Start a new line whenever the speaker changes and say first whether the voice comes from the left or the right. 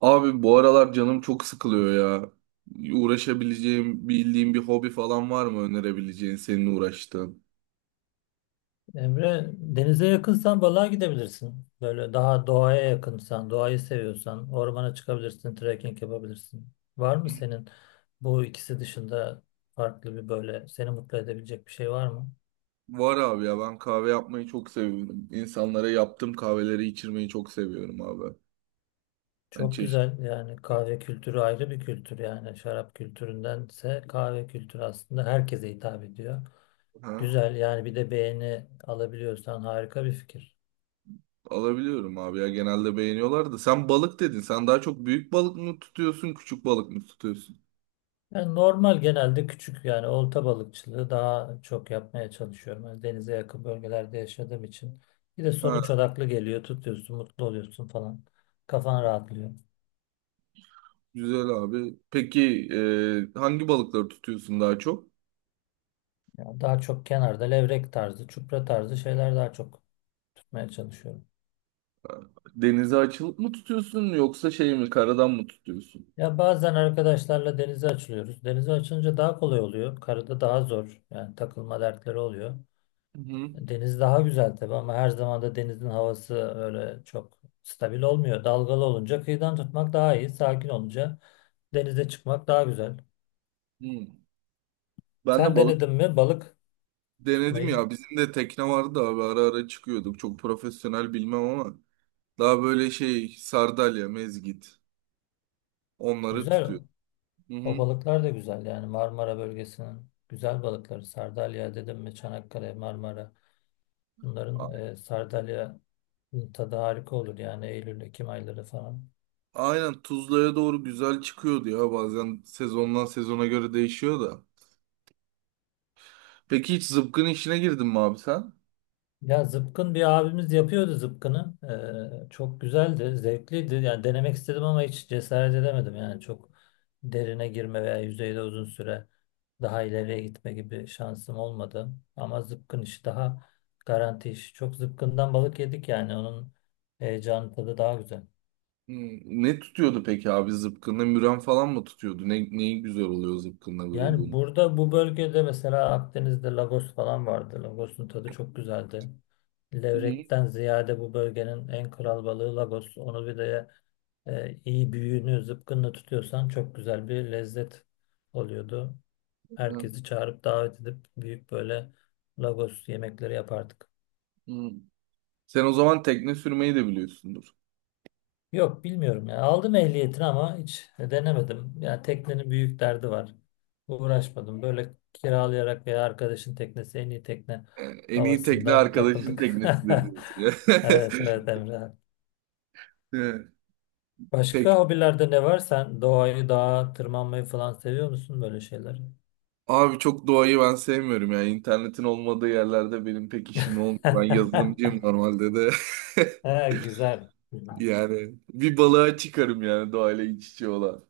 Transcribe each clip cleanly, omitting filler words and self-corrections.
right: Abi bu aralar canım çok sıkılıyor ya. Uğraşabileceğim, bildiğim bir hobi falan var mı önerebileceğin senin uğraştığın?
left: Emre, denize yakınsan balığa gidebilirsin. Böyle daha doğaya yakınsan, doğayı seviyorsan ormana çıkabilirsin, trekking yapabilirsin. Var mı senin bu ikisi dışında farklı bir böyle seni mutlu edebilecek bir şey var mı?
right: Var abi ya ben kahve yapmayı çok seviyorum. İnsanlara yaptığım kahveleri içirmeyi çok seviyorum abi. Hani
left: Çok
right: çeşit
left: güzel yani kahve kültürü ayrı bir kültür, yani şarap kültüründense kahve kültürü aslında herkese hitap ediyor.
right: ha?
left: Güzel yani, bir de beğeni alabiliyorsan harika bir fikir.
right: Alabiliyorum abi ya genelde beğeniyorlar da. Sen balık dedin. Sen daha çok büyük balık mı tutuyorsun, küçük balık mı tutuyorsun?
left: Yani normal genelde küçük, yani olta balıkçılığı daha çok yapmaya çalışıyorum. Yani denize yakın bölgelerde yaşadığım için. Bir de sonuç
right: Ha,
left: odaklı geliyor. Tutuyorsun, mutlu oluyorsun falan. Kafan rahatlıyor.
right: güzel abi. Peki hangi balıkları tutuyorsun daha çok?
left: Ya daha çok kenarda levrek tarzı, çupra tarzı şeyler daha çok tutmaya çalışıyorum.
right: Ha, denize açılıp mı tutuyorsun yoksa şey mi karadan mı tutuyorsun?
left: Ya bazen arkadaşlarla denize açılıyoruz. Denize açılınca daha kolay oluyor. Karada daha zor. Yani takılma dertleri oluyor.
right: Hı hı.
left: Deniz daha güzel tabii ama her zaman da denizin havası öyle çok stabil olmuyor. Dalgalı olunca kıyıdan tutmak daha iyi. Sakin olunca denize çıkmak daha güzel.
right: Hı. Ben de
left: Sen
right: balık
left: denedin mi balık
right: denedim
left: tutmayı?
right: ya. Bizim de tekne vardı da abi ara ara çıkıyorduk. Çok profesyonel bilmem ama daha böyle şey sardalya, mezgit onları
left: Güzel.
right: tutuyor. Hı
left: O
right: hı.
left: balıklar da güzel yani, Marmara bölgesinin güzel balıkları. Sardalya dedim mi Çanakkale, Marmara.
right: A-
left: Bunların Sardalya'nın tadı harika olur yani, Eylül, Ekim ayları falan.
right: aynen Tuzla'ya doğru güzel çıkıyordu ya bazen sezondan sezona göre değişiyor da. Peki hiç zıpkın işine girdin mi abi sen?
left: Ya zıpkın, bir abimiz yapıyordu zıpkını. Çok güzeldi, zevkliydi. Yani denemek istedim ama hiç cesaret edemedim. Yani çok derine girme veya yüzeyde uzun süre daha ileriye gitme gibi şansım olmadı. Ama zıpkın işi daha garanti iş. Çok zıpkından balık yedik yani, onun heyecanı tadı daha güzel.
right: Hı. Ne tutuyordu peki abi zıpkınla? Müren falan mı tutuyordu? Ne, neyi güzel oluyor zıpkınla
left: Yani
right: vurulduğunu?
left: burada bu bölgede mesela Akdeniz'de Lagos falan vardı. Lagos'un tadı çok güzeldi.
right: Hı hı.
left: Levrek'ten ziyade bu bölgenin en kral balığı Lagos. Onu bir de iyi büyüğünü zıpkınla tutuyorsan çok güzel bir lezzet oluyordu. Herkesi çağırıp davet edip büyük böyle Lagos yemekleri yapardık.
right: Hı. Sen o zaman tekne sürmeyi de biliyorsundur.
left: Yok bilmiyorum ya. Aldım ehliyetini ama hiç denemedim. Yani teknenin büyük derdi var. Uğraşmadım. Böyle kiralayarak veya arkadaşın teknesi en iyi tekne
right: En iyi tekne
left: havasından
right: arkadaşın
left: takıldık.
right: teknesidir diyorsun ya.
left: Evet evet Emre.
right: Evet.
left: Başka
right: Pek
left: hobilerde ne var? Sen doğayı, dağa tırmanmayı falan seviyor musun böyle şeyler?
right: abi çok doğayı ben sevmiyorum ya. İnternetin olmadığı yerlerde benim pek işim olmuyor. Ben yazılımcıyım normalde de.
left: Ha, güzel.
right: Yani bir balığa çıkarım yani doğayla iç içe olan.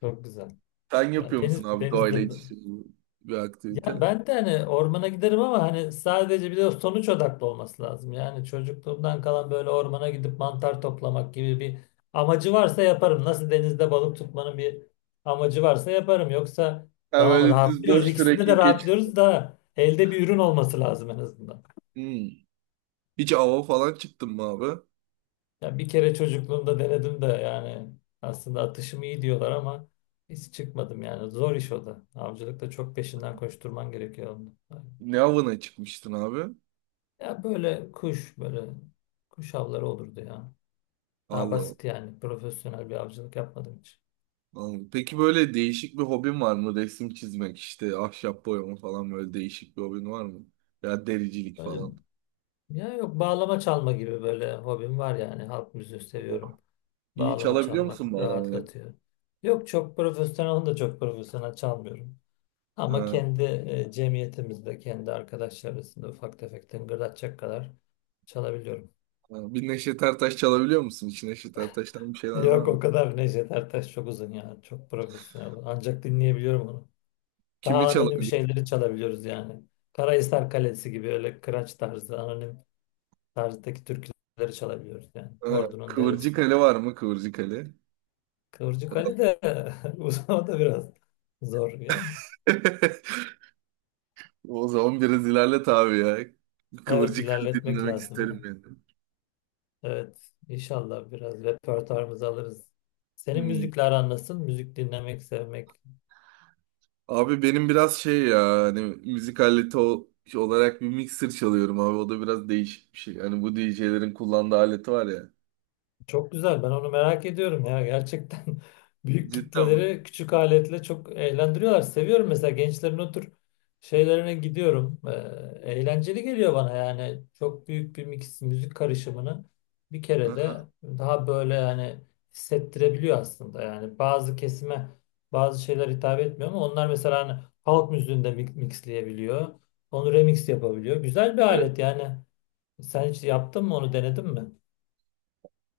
left: Çok güzel.
right: Sen
left: Ya
right: yapıyor musun
left: deniz,
right: abi doğayla
left: denizde
right: iç içe olan bir aktivite?
left: ya, ben de hani ormana giderim ama hani sadece, bir de sonuç odaklı olması lazım. Yani çocukluğumdan kalan böyle ormana gidip mantar toplamak gibi bir amacı varsa yaparım. Nasıl denizde balık tutmanın bir amacı varsa yaparım. Yoksa
right: Ha
left: tamam,
right: böyle düz
left: rahatlıyoruz.
right: boş
left: İkisinde de
right: trekking geç.
left: rahatlıyoruz da elde bir ürün olması lazım en azından.
right: Hmm. Hiç ava falan çıktın mı abi?
left: Ya bir kere çocukluğumda denedim de yani aslında atışım iyi diyorlar ama hiç çıkmadım yani. Zor iş o da. Avcılıkta çok peşinden koşturman gerekiyor onun.
right: Ne avına çıkmıştın abi?
left: Ya böyle kuş, böyle kuş avları olurdu ya. Daha
right: Allah.
left: basit yani. Profesyonel bir avcılık yapmadım hiç.
right: Anladım. Peki böyle değişik bir hobin var mı? Resim çizmek işte ahşap boyama falan böyle değişik bir hobin var mı? Ya dericilik
left: Böyle
right: falan.
left: ya, yok, bağlama çalma gibi böyle hobim var yani. Halk müziği seviyorum.
right: Yok. İyi
left: Bağlama
right: çalabiliyor
left: çalmak
right: musun bağlamayı?
left: rahatlatıyor. Yok çok profesyonel, onu da çok profesyonel çalmıyorum. Ama
right: Ha,
left: kendi cemiyetimizde, kendi arkadaşlar arasında ufak tefek tıngırdatacak kadar çalabiliyorum.
right: ha. Bir Neşet Ertaş çalabiliyor musun? Hiç Neşet Ertaş'tan bir şeyler var
left: Yok o
right: mı?
left: kadar Necdet Ertaş çok uzun ya. Çok profesyonel. Ancak dinleyebiliyorum onu.
right: Kimi
left: Daha anonim
right: çalabiliyorsun?
left: şeyleri çalabiliyoruz yani. Karahisar Kalesi gibi öyle kıraç tarzı, anonim tarzdaki türküleri çalabiliyoruz yani.
right: Ha,
left: Ordunun
right: Kıvırcık
left: Deresi.
right: Ali var mı? Kıvırcık Ali.
left: Kıvırcık Ali de uzun, o da biraz zor yani.
right: O zaman biraz ilerlet abi ya.
left: Evet,
right: Kıvırcık Ali
left: ilerletmek
right: dinlemek
left: lazım yani.
right: isterim yani.
left: Evet, inşallah biraz repertuarımızı alırız. Senin
right: Hmm.
left: müzikle aran nasıl? Müzik dinlemek, sevmek.
right: Abi benim biraz şey ya hani müzik aleti ol- olarak bir mixer çalıyorum abi. O da biraz değişik bir şey. Hani bu DJ'lerin kullandığı aleti var ya.
left: Çok güzel. Ben onu merak ediyorum ya. Gerçekten büyük
right: Cidden mi?
left: kitleleri küçük aletle çok eğlendiriyorlar. Seviyorum mesela gençlerin o tür şeylerine gidiyorum. Eğlenceli geliyor bana yani. Çok büyük bir mix, müzik karışımını bir kere
right: Aha.
left: de daha böyle yani hissettirebiliyor aslında. Yani bazı kesime bazı şeyler hitap etmiyor ama onlar mesela hani halk müziğinde mixleyebiliyor. Onu remix yapabiliyor. Güzel bir
right: Evet.
left: alet yani. Sen hiç yaptın mı, onu denedin mi?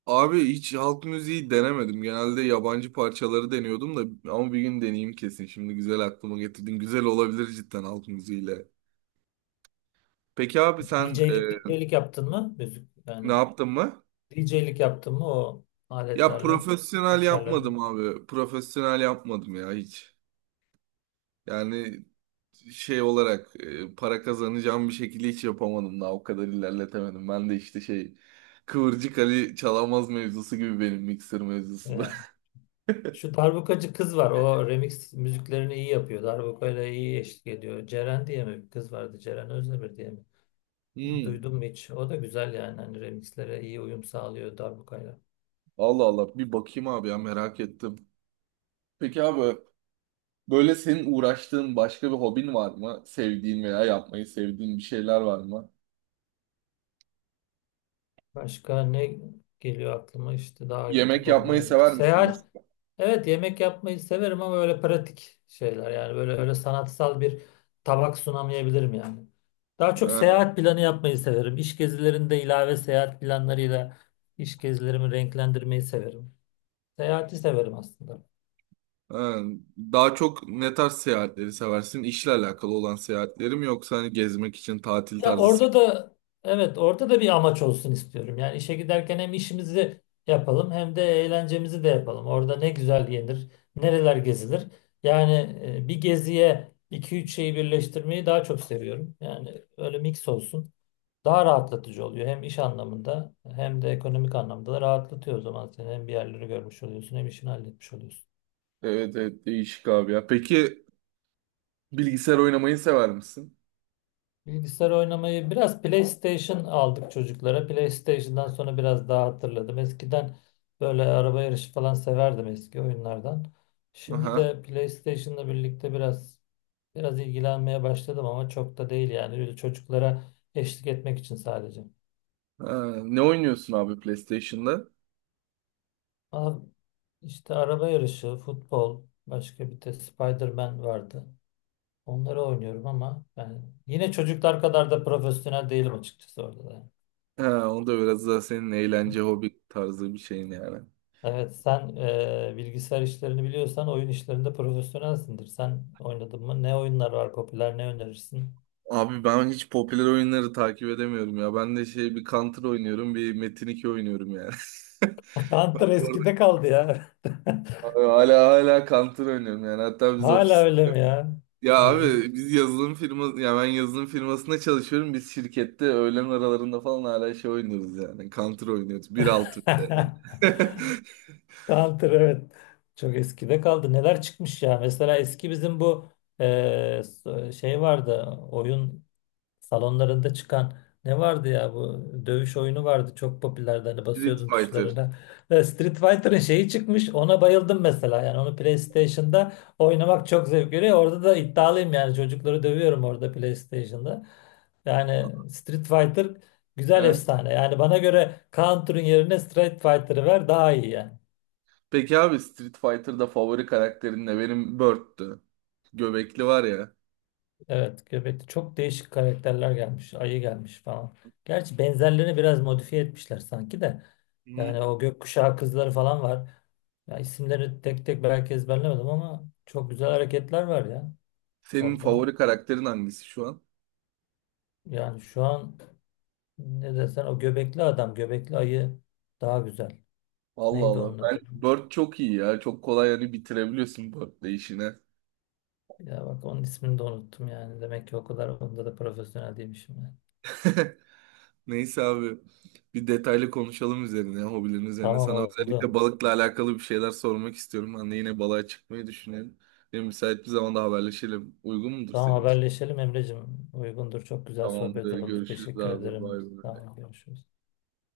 right: Abi hiç halk müziği denemedim. Genelde yabancı parçaları deniyordum da ama bir gün deneyeyim kesin. Şimdi güzel aklıma getirdin. Güzel olabilir cidden halk müziğiyle. Peki abi sen
left: DJ'lik DJ'lik yaptın mı? Müzik
right: ne
left: yani
right: yaptın mı?
left: DJ'lik yaptın mı o
right: Ya
left: aletlerle,
right: profesyonel
left: mikserlerle?
right: yapmadım abi. Profesyonel yapmadım ya hiç. Yani şey olarak para kazanacağım bir şekilde hiç yapamadım daha o kadar ilerletemedim. Ben de işte şey Kıvırcık Ali Çalamaz mevzusu gibi benim mikser mevzusu da.
left: Yani şu darbukacı kız var. O remix müziklerini iyi yapıyor. Darbukayla iyi eşlik ediyor. Ceren diye mi bir kız vardı? Ceren Özdemir diye mi?
right: Hmm,
left: Duydum mu hiç? O da güzel yani. Hani remixlere iyi uyum sağlıyor darbukayla.
right: Allah Allah bir bakayım abi ya merak ettim. Peki abi böyle senin uğraştığın başka bir hobin var mı? Sevdiğin veya yapmayı sevdiğin bir şeyler var mı?
left: Başka ne geliyor aklıma? İşte dağa
right: Yemek
left: gittik,
right: yapmayı
left: ormana gittik.
right: sever misin
left: Seyahat.
right: mesela?
left: Evet yemek yapmayı severim ama öyle pratik şeyler. Yani böyle öyle sanatsal bir tabak sunamayabilirim yani. Daha çok
right: Ha,
left: seyahat planı yapmayı severim. İş gezilerinde ilave seyahat planlarıyla iş gezilerimi renklendirmeyi severim. Seyahati severim aslında.
right: ha. Daha çok ne tarz seyahatleri seversin? İşle alakalı olan seyahatlerim yoksa hani gezmek için tatil
left: Ya
right: tarzı.
left: orada da, evet orada da bir amaç olsun istiyorum. Yani işe giderken hem işimizi yapalım hem de eğlencemizi de yapalım. Orada ne güzel yenir, nereler gezilir. Yani bir geziye iki üç şeyi birleştirmeyi daha çok seviyorum. Yani öyle mix olsun. Daha rahatlatıcı oluyor, hem iş anlamında hem de ekonomik anlamda da rahatlatıyor o zaman seni. Hem bir yerleri görmüş oluyorsun hem işini halletmiş oluyorsun.
right: Evet evet değişik abi ya. Peki bilgisayar oynamayı sever misin?
left: Bilgisayar oynamayı, biraz PlayStation aldık çocuklara. PlayStation'dan sonra biraz daha hatırladım. Eskiden böyle araba yarışı falan severdim eski oyunlardan. Şimdi
right: Aha.
left: de PlayStation'la birlikte biraz ilgilenmeye başladım ama çok da değil yani. Öyle çocuklara eşlik etmek için sadece.
right: Ha, ne oynuyorsun abi PlayStation'da?
left: Ama işte araba yarışı, futbol, başka bir de Spider-Man vardı. Onları oynuyorum ama yani yine çocuklar kadar da profesyonel değilim açıkçası orada da yani.
right: Ha, o da biraz daha senin eğlence hobi tarzı bir şeyin yani.
left: Evet, sen bilgisayar işlerini biliyorsan oyun işlerinde profesyonelsindir. Sen oynadın mı? Ne oyunlar var popüler? Ne önerirsin?
right: Abi ben hiç popüler oyunları takip edemiyorum ya. Ben de şey bir Counter oynuyorum, bir Metin 2 oynuyorum yani.
left: Counter eskide kaldı ya.
right: Orada hala Counter oynuyorum yani. Hatta biz
left: Hala
right: ofis.
left: öyle mi ya?
right: Ya
left: İlginç.
right: abi biz yazılım firması ya ben yazılım firmasında çalışıyorum. Biz şirkette öğlen aralarında falan hala şey oynuyoruz yani. Counter oynuyoruz. 1.6 bir de yani.
left: Counter evet. Çok eskide kaldı. Neler çıkmış ya? Mesela eski bizim bu e, şey vardı. Oyun salonlarında çıkan ne vardı ya, bu dövüş oyunu vardı çok popülerdi, hani
right: Street
left: basıyordun
right: Fighter.
left: tuşlarına. Street Fighter'ın şeyi çıkmış, ona bayıldım mesela yani onu PlayStation'da oynamak çok zevk veriyor. Orada da iddialıyım yani, çocukları dövüyorum orada PlayStation'da. Yani Street Fighter güzel,
right: Ha,
left: efsane yani bana göre Counter'ın yerine Street Fighter'ı ver daha iyi yani.
right: peki abi Street Fighter'da favori karakterin ne? Benim Bird'tü. Göbekli var ya.
left: Evet, Göbek'te çok değişik karakterler gelmiş, ayı gelmiş falan. Gerçi benzerlerini biraz modifiye etmişler sanki de.
right: Hı.
left: Yani o gökkuşağı kızları falan var. Ya isimleri tek tek belki ezberlemedim ama çok güzel hareketler var ya
right: Senin
left: orada.
right: favori karakterin hangisi şu an?
left: Yani şu an ne desen o göbekli adam, göbekli ayı daha güzel.
right: Allah
left: Neydi
right: Allah.
left: onun
right: Ben
left: adı?
right: Bird çok iyi ya. Çok kolay yani bitirebiliyorsun Bird'le işine.
left: Ya bak onun ismini de unuttum yani. Demek ki o kadar onda da profesyonel değilmişim yani.
right: Neyse abi bir detaylı konuşalım üzerine, hobilerin üzerine.
left: Tamam
right: Sana özellikle
left: oldu.
right: balıkla alakalı bir şeyler sormak istiyorum. Hani yine balığa çıkmayı düşünelim. Benim müsait bir zamanda haberleşelim. Uygun mudur
left: Tamam
right: senin için?
left: haberleşelim Emre'cim. Uygundur. Çok güzel sohbet
right: Tamamdır.
left: oldu.
right: Görüşürüz
left: Teşekkür
right: abi.
left: ederim.
right: Bay bay.
left: Tamam görüşürüz.